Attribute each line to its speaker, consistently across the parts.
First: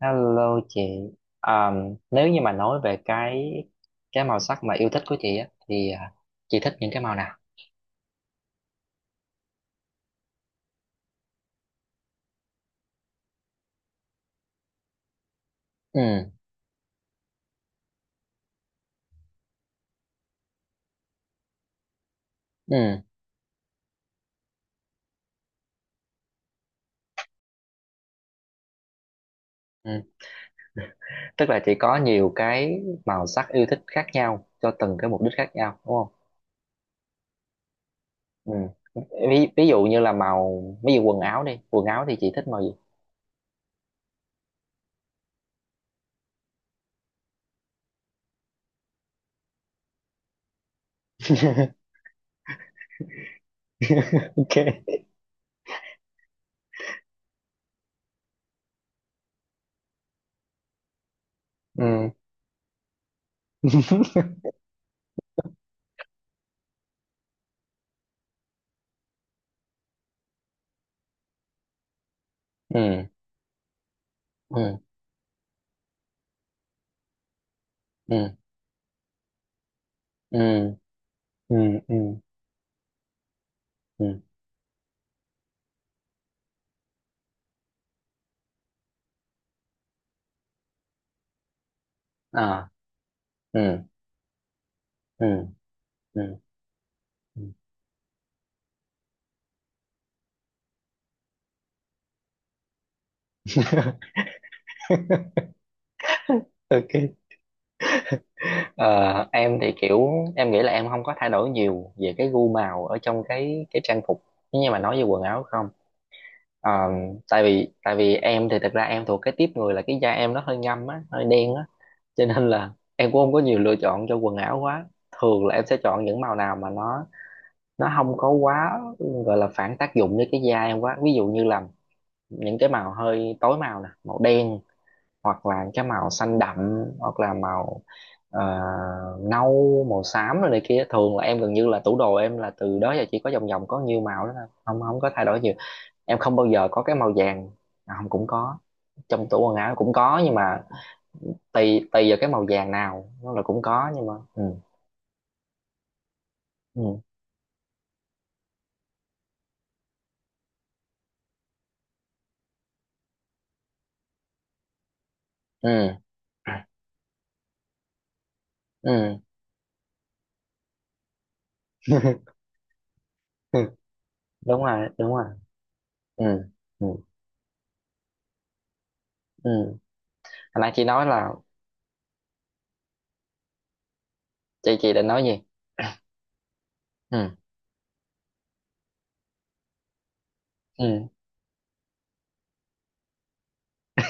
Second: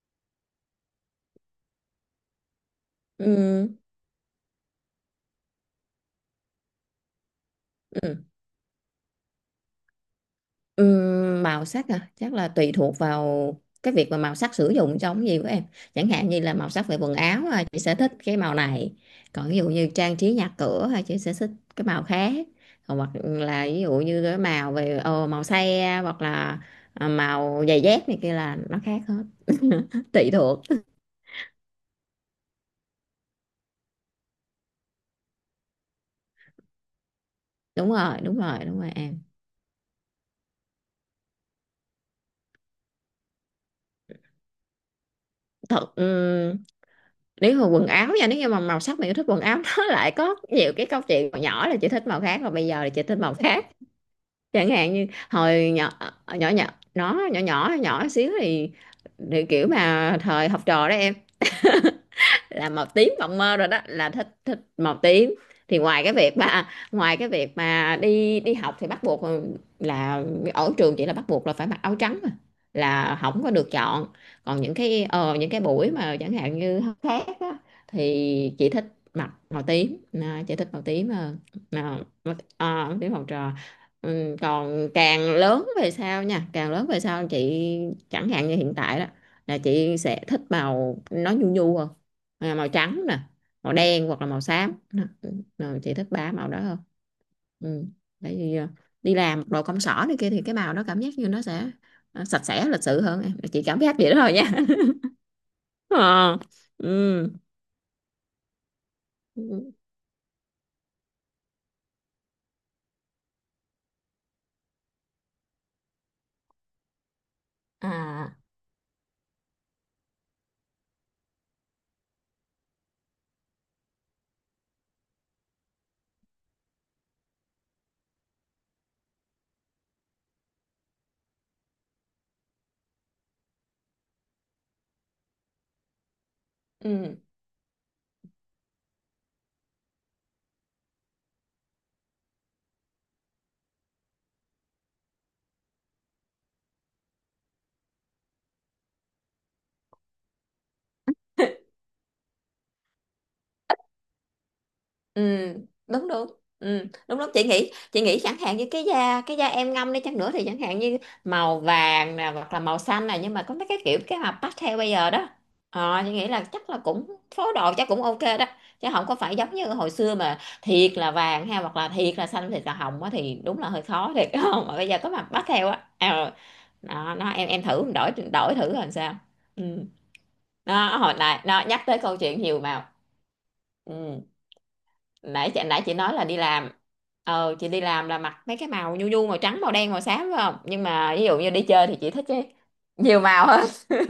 Speaker 1: Hello chị. À, nếu như mà nói về cái
Speaker 2: Ừ,
Speaker 1: cái màu sắc mà yêu thích của chị á thì chị thích những cái màu nào?
Speaker 2: ừ. Ừ, màu sắc à chắc là tùy thuộc vào cái việc mà màu sắc sử dụng trong cái gì của em, chẳng hạn
Speaker 1: Ừ.
Speaker 2: như là màu sắc về quần áo à, chị sẽ thích cái màu này, còn ví dụ như trang trí nhà cửa à, chị sẽ thích cái màu khác, còn
Speaker 1: Ừ.
Speaker 2: hoặc là ví dụ như cái màu về màu xe hoặc là màu giày dép này kia là nó khác hết
Speaker 1: Ừ.
Speaker 2: tùy thuộc.
Speaker 1: Tức là chị có nhiều cái màu sắc yêu thích khác nhau cho từng cái mục đích khác nhau, đúng không?
Speaker 2: Đúng rồi, đúng
Speaker 1: Ừ.
Speaker 2: rồi, đúng rồi em.
Speaker 1: Ví dụ như là màu, ví dụ quần áo đi, quần áo thì chị thích màu gì?
Speaker 2: Thật, nếu mà quần áo nha, nếu như mà màu sắc mà yêu thích quần áo nó lại có nhiều cái câu chuyện, hồi nhỏ là chị thích màu khác và bây giờ là chị thích màu khác. Chẳng hạn
Speaker 1: Ok.
Speaker 2: như hồi nhỏ, nhỏ nhỏ, nó nhỏ nhỏ nhỏ xíu thì kiểu mà thời học trò đó em,
Speaker 1: Ừ.
Speaker 2: là màu tím mộng mơ rồi đó, là thích, thích màu tím. Thì ngoài cái việc mà đi đi học thì bắt buộc là ở trường chỉ là bắt buộc là phải mặc áo trắng mà,
Speaker 1: Ừ.
Speaker 2: là không có được chọn. Còn những
Speaker 1: Ừ.
Speaker 2: cái những cái buổi mà chẳng hạn như học khác á,
Speaker 1: Ừ.
Speaker 2: thì chị thích mặc màu tím, à, chị thích
Speaker 1: Ừ.
Speaker 2: màu tím hơn.
Speaker 1: Ừ. Ừ.
Speaker 2: À, à, tím màu trò.
Speaker 1: Ừ.
Speaker 2: Ừ, còn càng lớn về sau chị, chẳng hạn như hiện tại đó, là chị sẽ thích màu nó nhu nhu hơn,
Speaker 1: À.
Speaker 2: à, màu trắng nè,
Speaker 1: Ừ.
Speaker 2: màu đen hoặc là màu xám. Đó,
Speaker 1: Ừ.
Speaker 2: rồi chị thích
Speaker 1: Ừ.
Speaker 2: ba màu đó hơn. Ừ, tại vì à, đi làm đồ công sở này kia thì cái màu đó cảm giác như nó sẽ à, sạch sẽ lịch sự hơn em, chị cảm giác vậy đó thôi nha. Ờ.
Speaker 1: Ok.
Speaker 2: Ừ.
Speaker 1: Ờ, em thì kiểu em nghĩ là em không có thay đổi nhiều về cái gu màu ở trong cái trang phục, nhưng mà nói về quần áo không. Ờ, tại vì
Speaker 2: À.
Speaker 1: em thì thật ra em thuộc cái tiếp người là cái da em nó hơi ngâm á, hơi đen á, cho nên là em cũng không có nhiều lựa chọn cho quần áo quá. Thường là em sẽ chọn những màu nào mà nó không có quá gọi là phản tác dụng với cái da em quá, ví dụ như là những cái màu hơi tối màu nè, màu đen, hoặc là cái màu xanh đậm,
Speaker 2: Ừ.
Speaker 1: hoặc là màu ờ, nâu, màu xám rồi này kia. Thường là em gần như là tủ đồ em là từ đó giờ chỉ có vòng vòng có nhiêu màu đó thôi, không không có thay đổi nhiều. Em không bao giờ có cái màu vàng. À, không, cũng có, trong tủ quần áo cũng có, nhưng mà tùy tùy vào cái màu vàng nào, nó là cũng có, nhưng mà ừ.
Speaker 2: ừ đúng đúng ừ,
Speaker 1: Ừ.
Speaker 2: đúng đúng, chị nghĩ chẳng hạn như cái da em ngâm đi chăng nữa thì chẳng hạn như màu vàng nè hoặc là màu xanh nè, nhưng mà có mấy cái kiểu cái mà pastel bây giờ đó,
Speaker 1: Ừ.
Speaker 2: ờ chị nghĩ là chắc là cũng phối đồ chắc cũng ok đó, chứ không có
Speaker 1: Ừ.
Speaker 2: phải giống như hồi xưa mà thiệt là vàng ha, hoặc là thiệt là xanh, thiệt là hồng á thì đúng
Speaker 1: Ừ.
Speaker 2: là hơi khó thiệt.
Speaker 1: Đúng
Speaker 2: Không, mà bây
Speaker 1: rồi,
Speaker 2: giờ có
Speaker 1: đúng rồi.
Speaker 2: mặt pastel á,
Speaker 1: Ừ.
Speaker 2: ờ.
Speaker 1: Ừ.
Speaker 2: Đó, nó em thử đổi, đổi thử làm sao.
Speaker 1: Ừ.
Speaker 2: Ừ,
Speaker 1: Hồi nãy chị
Speaker 2: nó
Speaker 1: nói
Speaker 2: hồi
Speaker 1: là,
Speaker 2: nãy nó nhắc tới câu chuyện nhiều màu. Ừ,
Speaker 1: chị định nói gì?
Speaker 2: nãy chị nói là đi làm,
Speaker 1: Ừ.
Speaker 2: ờ chị đi làm là mặc mấy cái màu nhu nhu, màu trắng màu đen màu xám phải không, nhưng
Speaker 1: Ừ.
Speaker 2: mà ví dụ như đi chơi thì chị thích cái nhiều màu hơn.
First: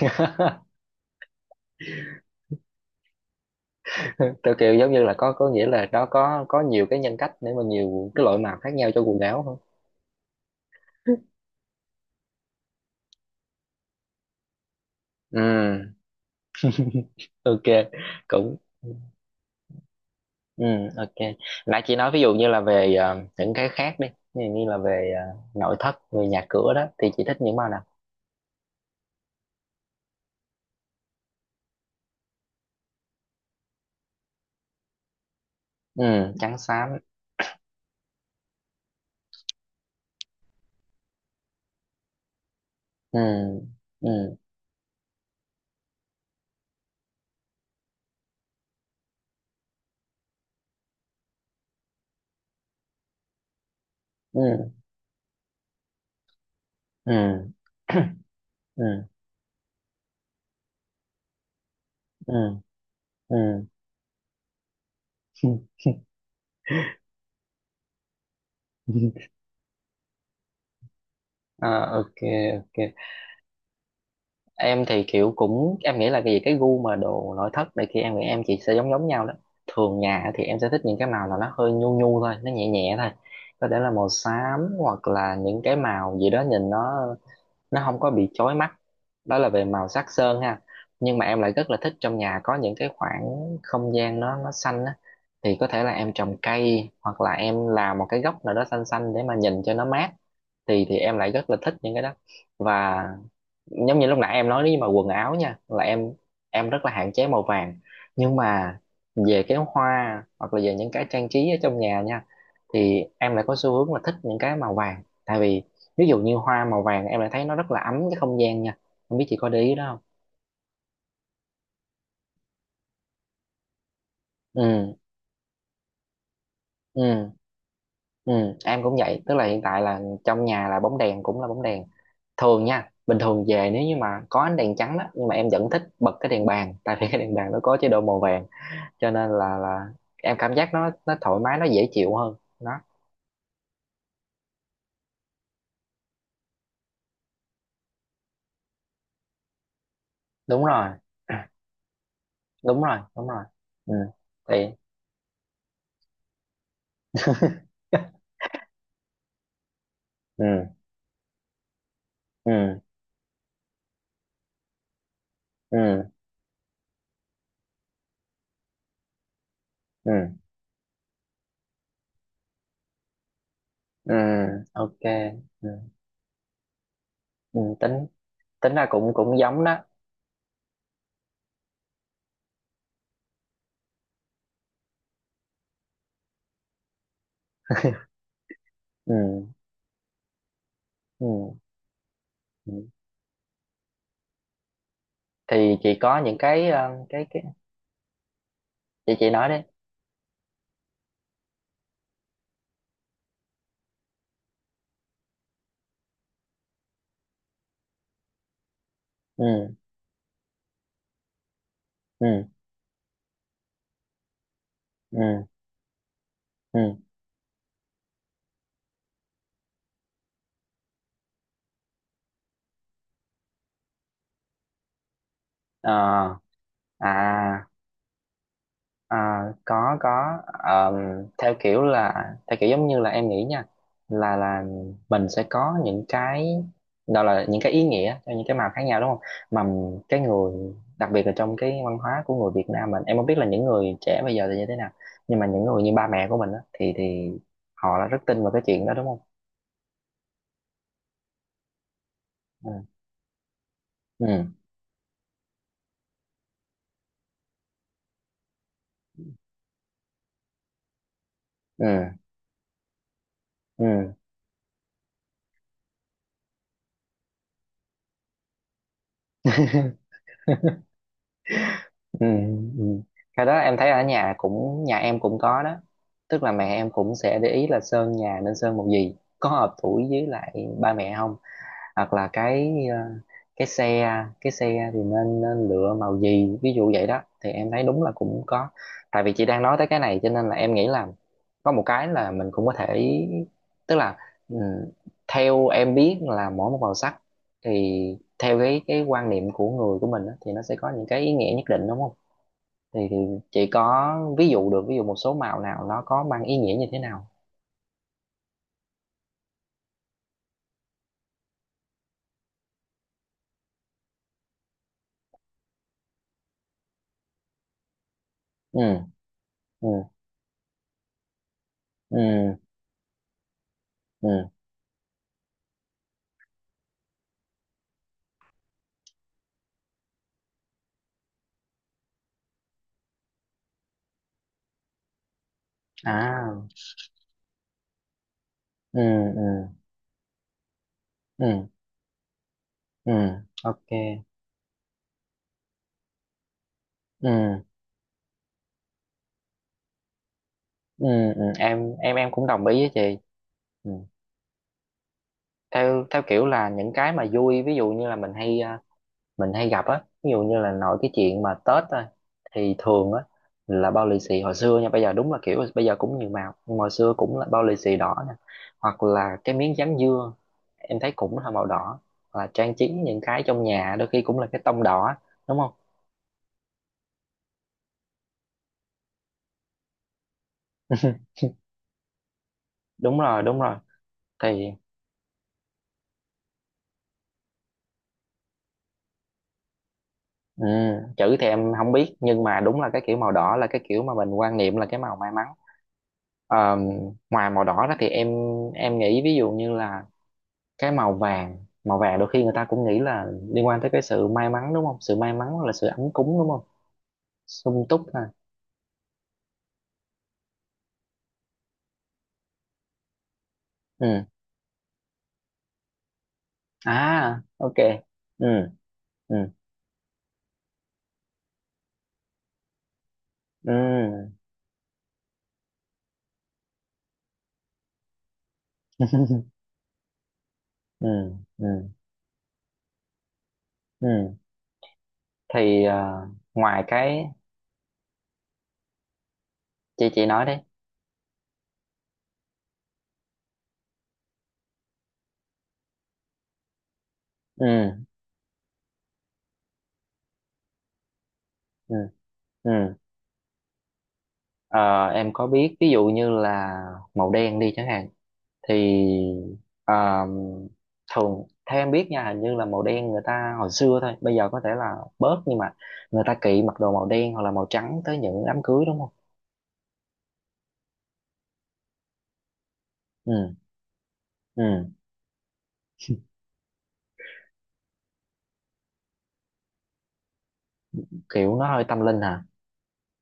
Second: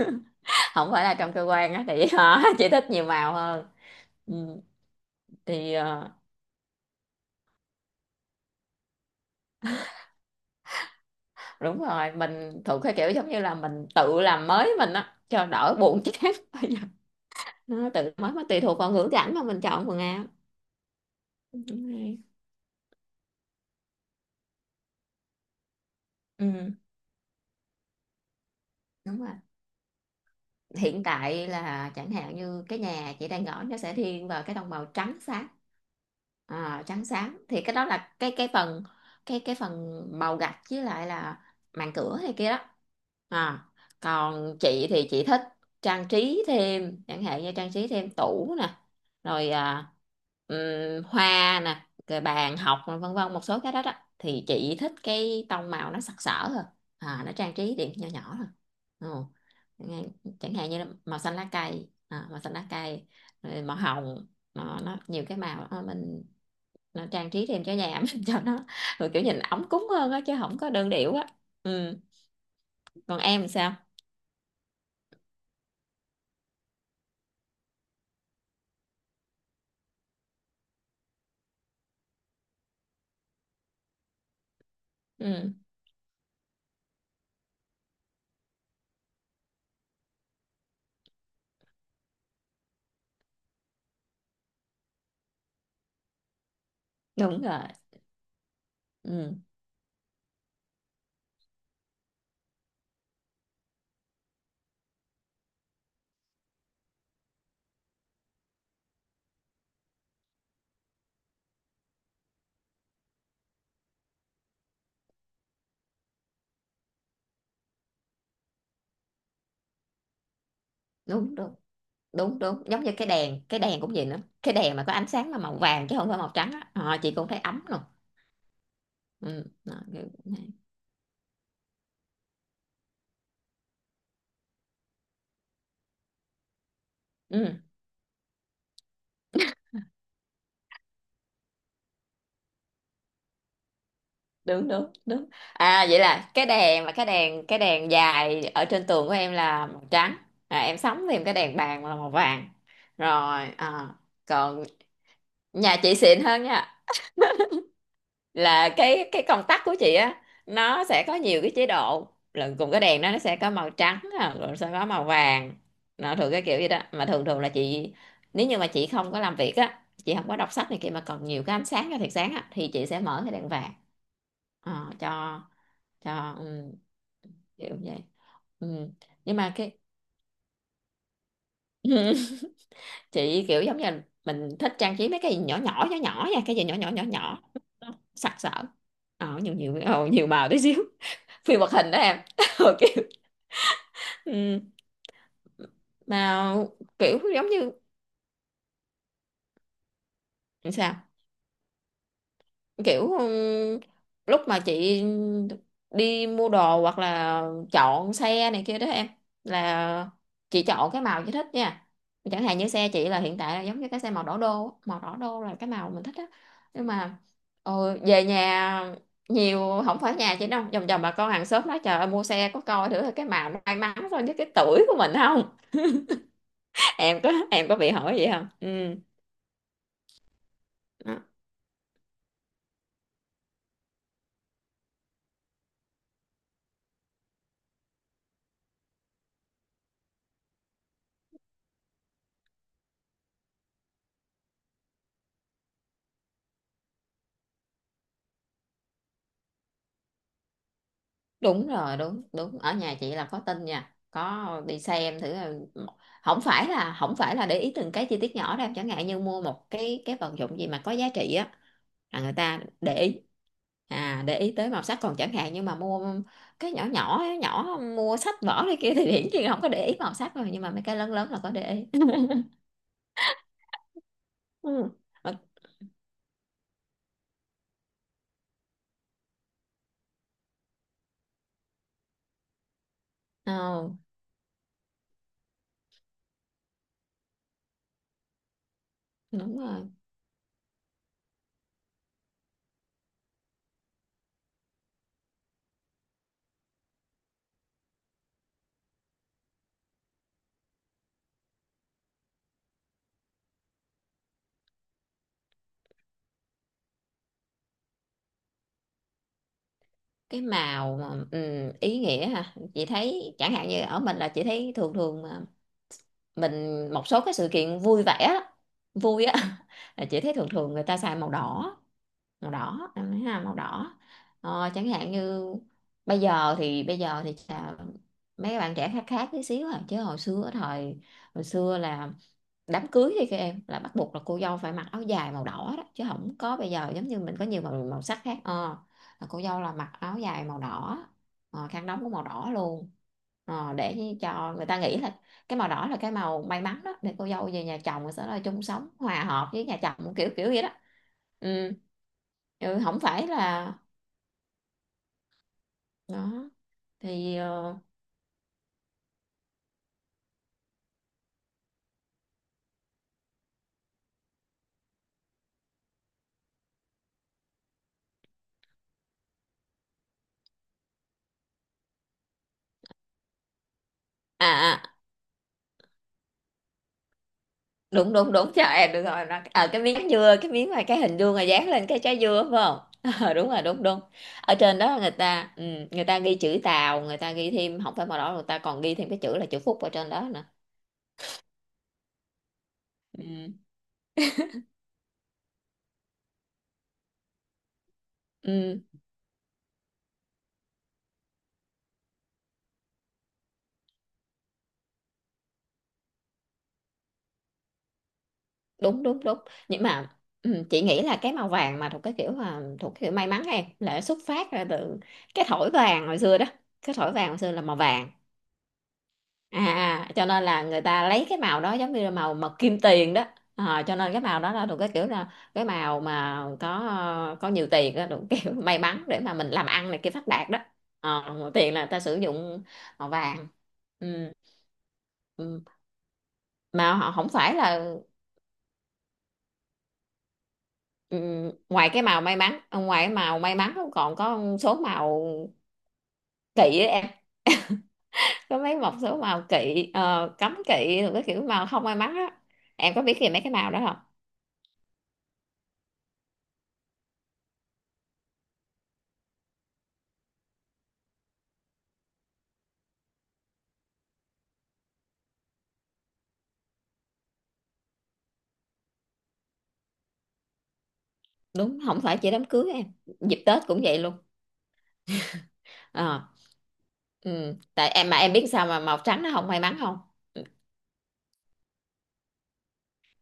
Speaker 2: Không phải là trong cơ quan á thì hả, chị thích nhiều màu hơn. ừ,
Speaker 1: Theo kiểu giống như là có nghĩa
Speaker 2: thì
Speaker 1: là nó
Speaker 2: ờ,
Speaker 1: có nhiều cái nhân cách để mà nhiều cái loại màu khác nhau cho quần áo không?
Speaker 2: Đúng rồi, mình thuộc cái kiểu giống như là mình tự làm mới mình á
Speaker 1: Ừ.
Speaker 2: cho đỡ buồn chán bây giờ,
Speaker 1: Ok.
Speaker 2: nó tự mới mà
Speaker 1: Cũng,
Speaker 2: tùy thuộc vào ngữ cảnh mà mình chọn quần áo.
Speaker 1: ừ. Ok. Nãy
Speaker 2: Đúng
Speaker 1: chị nói
Speaker 2: rồi.
Speaker 1: ví dụ như là về những cái khác đi, ví dụ như là về nội thất, về nhà cửa
Speaker 2: Ừ,
Speaker 1: đó thì chị thích những màu nào?
Speaker 2: đúng rồi, hiện tại là chẳng hạn như cái nhà chị đang ở, nó sẽ thiên vào cái tông màu trắng sáng.
Speaker 1: Ừ. Trắng
Speaker 2: À,
Speaker 1: xám.
Speaker 2: trắng sáng thì cái đó là cái phần, cái phần màu gạch với lại là màn cửa hay kia đó.
Speaker 1: Ừ.
Speaker 2: À,
Speaker 1: Ừ.
Speaker 2: còn chị thích trang trí thêm, chẳng hạn như trang trí thêm tủ nè, rồi à, hoa nè, rồi bàn học nè, vân vân một số cái đó đó, thì
Speaker 1: Ừ.
Speaker 2: chị thích cái tông màu nó sặc sỡ thôi,
Speaker 1: Ừ.
Speaker 2: à, nó trang trí điểm nhỏ nhỏ thôi.
Speaker 1: Ừ.
Speaker 2: Ừ. Nghe- chẳng hạn như là màu xanh lá cây, à,
Speaker 1: Ừ.
Speaker 2: màu xanh lá cây,
Speaker 1: Ừ.
Speaker 2: rồi màu hồng. Nó nhiều cái màu đó, mình nó trang trí thêm cho nhà ấm cho nó, rồi kiểu nhìn ấm cúng hơn á, chứ không có đơn điệu á.
Speaker 1: Ờ.
Speaker 2: Ừ.
Speaker 1: Ok. Ok.
Speaker 2: Còn em sao?
Speaker 1: Em thì kiểu cũng, em nghĩ là cái gì cái gu mà đồ nội thất này kia em nghĩ em chị sẽ giống giống nhau đó. Thường nhà thì em sẽ thích những cái màu là nó hơi nhu nhu thôi, nó nhẹ nhẹ thôi. Có thể là màu xám hoặc là
Speaker 2: Ừ,
Speaker 1: những cái màu gì đó nhìn nó không có bị chói mắt. Đó là về màu sắc sơn ha. Nhưng mà em lại rất là thích trong nhà có những cái khoảng không gian nó xanh á, thì có thể là em trồng cây hoặc là
Speaker 2: đúng rồi.
Speaker 1: em làm một cái góc nào đó xanh xanh để mà
Speaker 2: Ừ,
Speaker 1: nhìn cho nó mát, thì em lại rất là thích những cái đó. Và giống như lúc nãy em nói, nếu như mà quần áo nha là em rất là hạn chế màu vàng, nhưng mà về cái hoa hoặc là về những cái trang trí ở trong nhà nha thì em lại có xu hướng là thích những cái màu vàng, tại vì ví dụ như hoa màu vàng em lại thấy nó rất là ấm cái không gian nha, không biết chị có để ý đó không.
Speaker 2: đúng đúng đúng, đúng giống như cái đèn, cái đèn cũng vậy nữa, cái đèn mà có
Speaker 1: Ừ.
Speaker 2: ánh sáng mà màu vàng chứ không phải màu trắng á. Ờ,
Speaker 1: Ừ.
Speaker 2: chị cũng thấy ấm rồi.
Speaker 1: Ừ. Em cũng vậy, tức
Speaker 2: Ừ.
Speaker 1: là hiện tại
Speaker 2: Đó,
Speaker 1: là
Speaker 2: kiểu-
Speaker 1: trong nhà là bóng đèn cũng là bóng đèn thường nha, bình thường về, nếu như mà có ánh đèn trắng đó nhưng mà em vẫn thích bật cái đèn bàn tại vì cái đèn bàn
Speaker 2: ừ.
Speaker 1: nó có chế độ màu vàng, cho nên là em cảm giác nó thoải mái, nó dễ chịu hơn đó.
Speaker 2: Đúng đúng đúng, à vậy là cái đèn, mà cái đèn, cái đèn dài ở trên tường của em là màu trắng, à,
Speaker 1: Đúng
Speaker 2: em
Speaker 1: rồi.
Speaker 2: sắm thêm cái đèn bàn là màu vàng,
Speaker 1: Đúng rồi, đúng rồi.
Speaker 2: rồi à,
Speaker 1: Ừ. Thì
Speaker 2: còn nhà chị xịn hơn nha, là cái công tắc của chị á,
Speaker 1: ừ.
Speaker 2: nó sẽ có nhiều cái chế độ, lần cùng cái
Speaker 1: Ừ.
Speaker 2: đèn đó nó sẽ có màu trắng nè, rồi sẽ có màu vàng.
Speaker 1: Ừ.
Speaker 2: Nó thường cái kiểu vậy đó, mà thường thường là chị, nếu như mà chị không có làm việc á,
Speaker 1: Ừ.
Speaker 2: chị không có đọc sách này kia mà còn nhiều cái ánh sáng cái thiệt sáng á, thì chị sẽ mở cái đèn vàng.
Speaker 1: Ừ.
Speaker 2: Ờ,
Speaker 1: Ok.
Speaker 2: cho
Speaker 1: Ừ.
Speaker 2: cho ừ,
Speaker 1: Ừ.
Speaker 2: kiểu vậy.
Speaker 1: tính tính ra
Speaker 2: Ừ,
Speaker 1: cũng
Speaker 2: nhưng
Speaker 1: cũng
Speaker 2: mà
Speaker 1: giống
Speaker 2: cái
Speaker 1: đó.
Speaker 2: chị kiểu giống như là mình thích trang trí mấy cái gì nhỏ nhỏ nhỏ nhỏ nha, cái gì nhỏ nhỏ nhỏ nhỏ, nó sặc sỡ,
Speaker 1: Ừ.
Speaker 2: ờ nhiều nhiều, ờ, nhiều màu tí xíu,
Speaker 1: Ừ.
Speaker 2: phim hoạt hình đó em.
Speaker 1: Ừ.
Speaker 2: Ờ, kiểu ừ.
Speaker 1: Thì chị có những
Speaker 2: Mà
Speaker 1: cái ờ,
Speaker 2: kiểu
Speaker 1: cái
Speaker 2: giống như
Speaker 1: chị nói đi.
Speaker 2: sao, kiểu lúc mà chị đi mua đồ hoặc là chọn xe này kia đó em,
Speaker 1: Ừ.
Speaker 2: là chị chọn cái màu chị thích nha, chẳng
Speaker 1: Ừ.
Speaker 2: hạn như xe chị là hiện tại là giống như cái xe màu đỏ đô á. Màu đỏ đô
Speaker 1: Ừ.
Speaker 2: là cái màu mình thích á, nhưng
Speaker 1: Ừ.
Speaker 2: mà ờ, về nhà nhiều, không phải nhà chị đâu, vòng vòng bà con hàng xóm nói trời ơi mua xe có coi thử là cái màu nó may mắn so với cái tuổi của mình không.
Speaker 1: Ờ.
Speaker 2: Em có,
Speaker 1: À.
Speaker 2: em có bị hỏi vậy không? Ừ,
Speaker 1: À, có, có. Theo kiểu là theo kiểu giống như là em nghĩ nha, là mình sẽ có những cái đó là những cái ý nghĩa cho những cái màu khác nhau đúng không? Mà cái người, đặc biệt là trong cái văn hóa của người Việt Nam mình, em không biết là những người trẻ bây giờ thì như thế nào, nhưng mà những người như ba mẹ của mình á, thì họ là rất tin vào cái chuyện đó đúng không?
Speaker 2: đúng rồi, đúng đúng,
Speaker 1: Ừ.
Speaker 2: ở nhà chị là có tin nha,
Speaker 1: Ừ.
Speaker 2: có đi xem thử là- không phải là để ý từng cái chi tiết nhỏ đâu, chẳng hạn như mua một cái vật dụng gì mà có giá trị á,
Speaker 1: Ừ.
Speaker 2: là người ta để ý,
Speaker 1: Ừ.
Speaker 2: à để ý tới màu sắc, còn chẳng hạn như mà mua cái nhỏ nhỏ nhỏ, mua sách vở này kia thì hiển nhiên là không có để ý màu sắc rồi, nhưng mà mấy cái lớn lớn là có để ý.
Speaker 1: Ừ. Ừ. Cái đó em thấy ở nhà cũng,
Speaker 2: Ừ.
Speaker 1: nhà em cũng có đó. Tức là mẹ em cũng sẽ để ý là sơn nhà nên sơn màu gì, có hợp tuổi với lại ba mẹ không, hoặc là cái
Speaker 2: Ờ,
Speaker 1: xe cái xe thì nên lựa màu gì ví dụ vậy đó, thì em thấy đúng là cũng có. Tại vì chị
Speaker 2: đúng
Speaker 1: đang nói tới
Speaker 2: rồi.
Speaker 1: cái này cho nên là em nghĩ là có một cái là mình cũng có thể, tức là ừ, theo em biết là mỗi một màu sắc thì theo cái quan niệm của người của mình á, thì nó sẽ có những cái ý nghĩa nhất định đúng không? Thì chị có ví dụ được, ví dụ một số màu nào nó có mang ý nghĩa như thế nào.
Speaker 2: Cái màu mà ý nghĩa ha, chị thấy chẳng hạn như ở mình là chị thấy thường thường mình một số cái sự kiện vui vẻ á,
Speaker 1: Ừ.
Speaker 2: vui á,
Speaker 1: Ừ.
Speaker 2: là chị thấy thường thường người ta xài màu đỏ,
Speaker 1: Ừ.
Speaker 2: màu đỏ em thấy ha, màu đỏ.
Speaker 1: Ừ.
Speaker 2: Ờ, chẳng hạn như bây giờ thì chà, mấy bạn trẻ khác, khác tí xíu à, chứ hồi xưa thời, hồi xưa là đám cưới thì các em là bắt buộc là cô dâu phải mặc áo dài màu đỏ đó, chứ không có
Speaker 1: À.
Speaker 2: bây giờ giống như mình có nhiều màu, màu sắc khác, ờ,
Speaker 1: Ừ.
Speaker 2: là cô dâu
Speaker 1: Ừ.
Speaker 2: là mặc áo dài màu đỏ,
Speaker 1: Ừ.
Speaker 2: ờ, khăn đóng cũng màu đỏ luôn.
Speaker 1: Ừ.
Speaker 2: Ờ,
Speaker 1: Ok.
Speaker 2: để cho người ta nghĩ là cái màu đỏ là cái màu may mắn đó, để cô
Speaker 1: Ừ.
Speaker 2: dâu về nhà chồng rồi sẽ là chung sống hòa hợp với nhà chồng, kiểu kiểu vậy đó.
Speaker 1: Ừ. Ừ.
Speaker 2: ừ,
Speaker 1: Em cũng đồng ý
Speaker 2: ừ
Speaker 1: với
Speaker 2: không
Speaker 1: chị.
Speaker 2: phải là
Speaker 1: Ừ. theo theo kiểu
Speaker 2: đó,
Speaker 1: là những cái mà
Speaker 2: thì
Speaker 1: vui, ví
Speaker 2: ờ,
Speaker 1: dụ như là mình hay gặp á, ví dụ như là nội cái chuyện mà Tết á, thì thường á là bao lì xì hồi xưa nha, bây giờ đúng là kiểu bây giờ cũng nhiều màu, nhưng mà hồi xưa cũng là bao lì xì đỏ nè, hoặc là cái miếng dán dưa em thấy cũng là màu đỏ, hoặc là trang trí những cái trong nhà đôi khi cũng là cái
Speaker 2: à,
Speaker 1: tông
Speaker 2: à
Speaker 1: đỏ đúng không?
Speaker 2: đúng đúng đúng, trời em được rồi, nó ở cái miếng dưa, cái miếng mà cái hình vuông mà dán lên cái trái dưa phải không?
Speaker 1: Đúng
Speaker 2: Ờ,
Speaker 1: rồi,
Speaker 2: đúng
Speaker 1: đúng
Speaker 2: rồi,
Speaker 1: rồi.
Speaker 2: đúng đúng, ở
Speaker 1: Thì
Speaker 2: trên đó người ta người ta ghi chữ Tàu, người ta ghi thêm, không phải màu đỏ, người ta còn ghi thêm cái chữ là chữ Phúc ở trên đó nữa.
Speaker 1: ừ, chữ thì em không biết nhưng mà đúng là cái kiểu
Speaker 2: ừ,
Speaker 1: màu đỏ là cái kiểu mà mình quan niệm là cái màu may mắn. Ờ, ngoài màu đỏ đó thì em
Speaker 2: ừ,
Speaker 1: em nghĩ ví dụ như là cái màu vàng, màu vàng đôi khi người ta cũng nghĩ là liên quan tới cái sự may mắn đúng không? Sự may mắn là sự ấm cúng đúng không? Sung túc ha.
Speaker 2: đúng đúng đúng, nhưng mà chị nghĩ là cái màu vàng mà thuộc cái kiểu, mà thuộc cái kiểu may mắn em, là nó xuất
Speaker 1: Ừ.
Speaker 2: phát ra từ cái thỏi vàng hồi xưa đó, cái thỏi vàng hồi
Speaker 1: À.
Speaker 2: xưa là
Speaker 1: Ok.
Speaker 2: màu vàng,
Speaker 1: Ừ. Ừ.
Speaker 2: à à, cho nên là người ta lấy cái màu đó giống như là màu, màu kim tiền đó. Ờ, cho nên cái
Speaker 1: Ừ.
Speaker 2: màu đó là thuộc cái kiểu là cái màu mà có nhiều tiền đó, thuộc kiểu may mắn để mà mình làm ăn này kia phát đạt đó.
Speaker 1: Ừ.
Speaker 2: Ờ, tiền là
Speaker 1: Ừ.
Speaker 2: ta sử dụng màu vàng. Ừ.
Speaker 1: Ừ.
Speaker 2: Ừ.
Speaker 1: Thì ngoài
Speaker 2: Mà họ
Speaker 1: cái,
Speaker 2: không phải là
Speaker 1: chị nói đấy.
Speaker 2: ừ, ngoài cái màu may mắn, ngoài cái màu may mắn còn có số màu kỵ ấy em,
Speaker 1: Ừ.
Speaker 2: có mấy một số màu kỵ, ờ, cấm kỵ rồi cái kiểu màu không
Speaker 1: Ừ.
Speaker 2: may mắn á.
Speaker 1: Ừ.
Speaker 2: Em có biết gì mấy cái màu đó?
Speaker 1: Ờ, em có biết ví dụ như là màu đen đi chẳng hạn, thì à, thường theo em biết nha, hình như là màu đen người ta hồi xưa thôi bây giờ có thể là bớt, nhưng mà người ta kỵ mặc đồ màu đen hoặc là màu trắng tới những đám cưới đúng không?
Speaker 2: Đúng, không phải chỉ đám cưới em, dịp
Speaker 1: Ừ.
Speaker 2: Tết cũng vậy luôn.
Speaker 1: Ừ.
Speaker 2: Ờ, ừ, tại em mà em biết sao mà màu trắng nó không may mắn không?
Speaker 1: Kiểu nó hơi tâm linh hả.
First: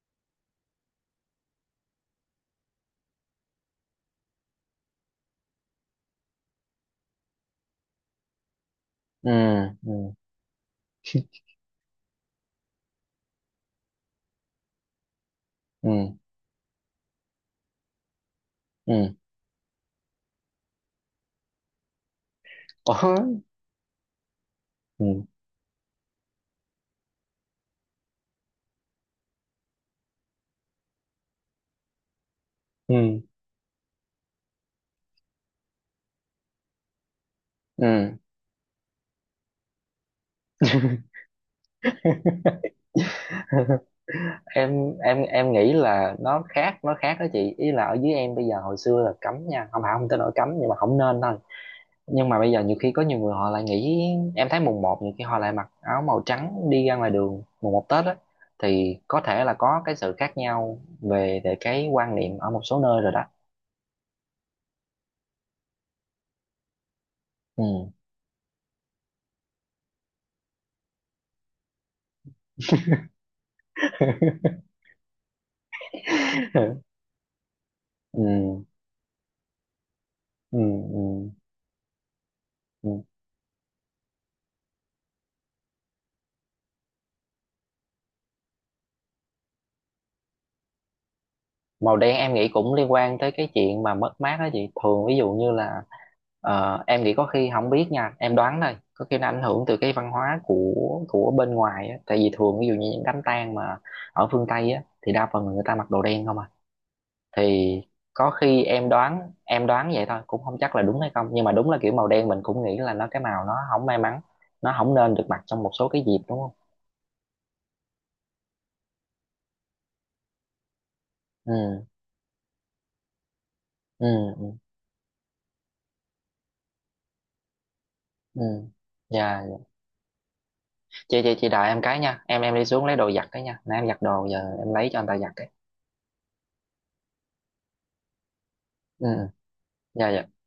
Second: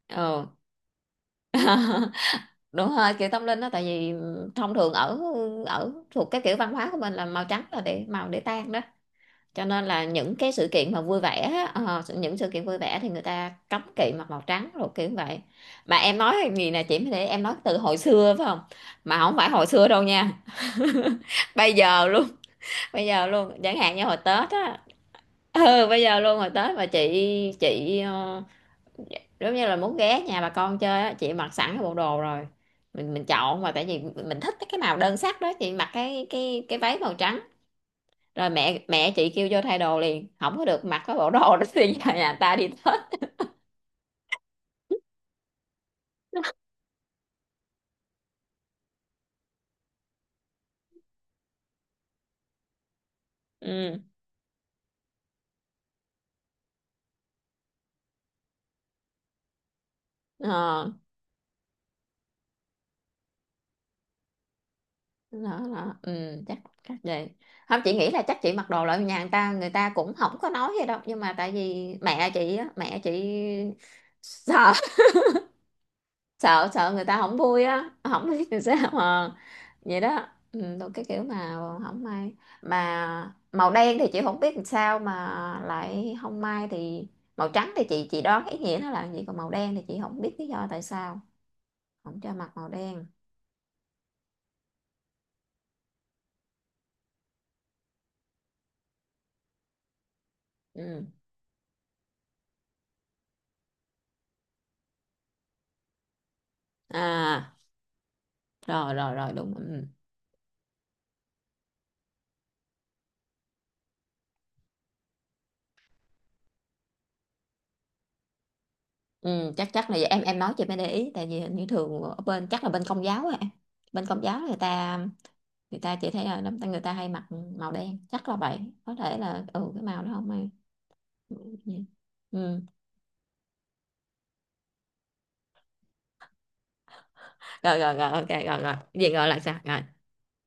Speaker 2: Ừ. Đúng rồi, kiểu tâm linh đó, tại vì thông thường ở, ở thuộc cái kiểu văn hóa của mình là màu trắng là để màu để tan đó,
Speaker 1: Ừ.
Speaker 2: cho nên
Speaker 1: Ừ.
Speaker 2: là những cái sự kiện mà vui vẻ á, ờ, những sự kiện vui vẻ thì người ta cấm kỵ mặc màu trắng rồi, kiểu vậy.
Speaker 1: Ừ.
Speaker 2: Mà em nói cái gì nè chị mới để em nói từ hồi xưa phải không?
Speaker 1: Ừ.
Speaker 2: Mà không phải hồi xưa đâu nha. Bây giờ luôn, bây
Speaker 1: Ủa?
Speaker 2: giờ luôn, chẳng hạn như hồi Tết á.
Speaker 1: Ừ.
Speaker 2: Ừ bây giờ luôn, rồi Tết mà chị ờ, giống như là muốn ghé nhà bà con chơi á, chị mặc sẵn cái bộ đồ rồi,
Speaker 1: Ừ.
Speaker 2: mình chọn mà tại vì mình thích cái màu đơn sắc đó, chị mặc cái cái váy màu trắng,
Speaker 1: Ừ.
Speaker 2: rồi mẹ mẹ chị kêu vô thay đồ liền, không có được mặc cái bộ đồ đó, thì giờ nhà ta đi Tết.
Speaker 1: Em nghĩ là nó khác, nó khác đó chị, ý là ở dưới em bây giờ hồi xưa là cấm nha, không phải không tới nỗi cấm nhưng mà không nên thôi, nhưng mà bây giờ nhiều khi có nhiều người họ lại
Speaker 2: Ừ.
Speaker 1: nghĩ, em thấy mùng một nhiều khi họ lại mặc áo màu trắng đi ra ngoài đường mùng một Tết á, thì có thể là có cái sự khác nhau
Speaker 2: Ờ
Speaker 1: về về cái quan niệm ở một số nơi rồi đó.
Speaker 2: đó, đó. Ừ chắc, chắc vậy,
Speaker 1: Ừ.
Speaker 2: không chị nghĩ là chắc chị mặc đồ lại nhà người ta, người ta cũng không có nói gì đâu, nhưng mà tại vì mẹ chị á, mẹ chị sợ, sợ người ta không vui á, không biết làm
Speaker 1: Ừ.
Speaker 2: sao mà vậy đó,
Speaker 1: Ừ.
Speaker 2: ừ, tôi
Speaker 1: Ừ.
Speaker 2: cái kiểu mà không may.
Speaker 1: Ừ.
Speaker 2: Mà màu đen thì chị không biết làm sao mà lại không may, thì màu trắng thì chị đoán ý nghĩa nó là gì, còn màu đen thì chị không biết lý do tại sao
Speaker 1: Màu đen
Speaker 2: không
Speaker 1: em
Speaker 2: cho
Speaker 1: nghĩ
Speaker 2: mặc màu
Speaker 1: cũng liên
Speaker 2: đen.
Speaker 1: quan tới cái chuyện mà mất mát đó chị, thường ví dụ như là em nghĩ có khi, không biết nha em đoán thôi, có khi nó ảnh hưởng từ cái văn hóa của
Speaker 2: Ừ.
Speaker 1: của bên ngoài á, tại vì thường ví dụ như những đám tang mà ở phương Tây á thì đa phần là người ta mặc đồ đen không à,
Speaker 2: À,
Speaker 1: thì có khi em
Speaker 2: rồi rồi
Speaker 1: đoán
Speaker 2: rồi đúng
Speaker 1: em
Speaker 2: ừ.
Speaker 1: đoán vậy thôi cũng không chắc là đúng hay không, nhưng mà đúng là kiểu màu đen mình cũng nghĩ là nó cái màu nó không may mắn, nó không nên được mặc trong một số cái dịp đúng không?
Speaker 2: Ừ, chắc chắc là vậy. Em nói chị mới để ý, tại vì
Speaker 1: Ừ.
Speaker 2: hình như thường ở bên chắc là bên công giáo á em,
Speaker 1: Ừ.
Speaker 2: bên công giáo
Speaker 1: Ừ.
Speaker 2: người ta, người ta chỉ thấy là đám người ta hay mặc màu đen, chắc là
Speaker 1: Ừ.
Speaker 2: vậy, có thể
Speaker 1: Dạ,
Speaker 2: là ừ cái màu đó không ai.
Speaker 1: chị đợi em cái nha, em
Speaker 2: Ừ,
Speaker 1: đi xuống lấy đồ giặt cái nha, nãy em giặt đồ giờ em lấy cho anh ta giặt cái.
Speaker 2: rồi rồi rồi ok, rồi rồi,
Speaker 1: Ừ.
Speaker 2: vậy
Speaker 1: Ừ.
Speaker 2: gọi là sao rồi?
Speaker 1: Dạ, dạ.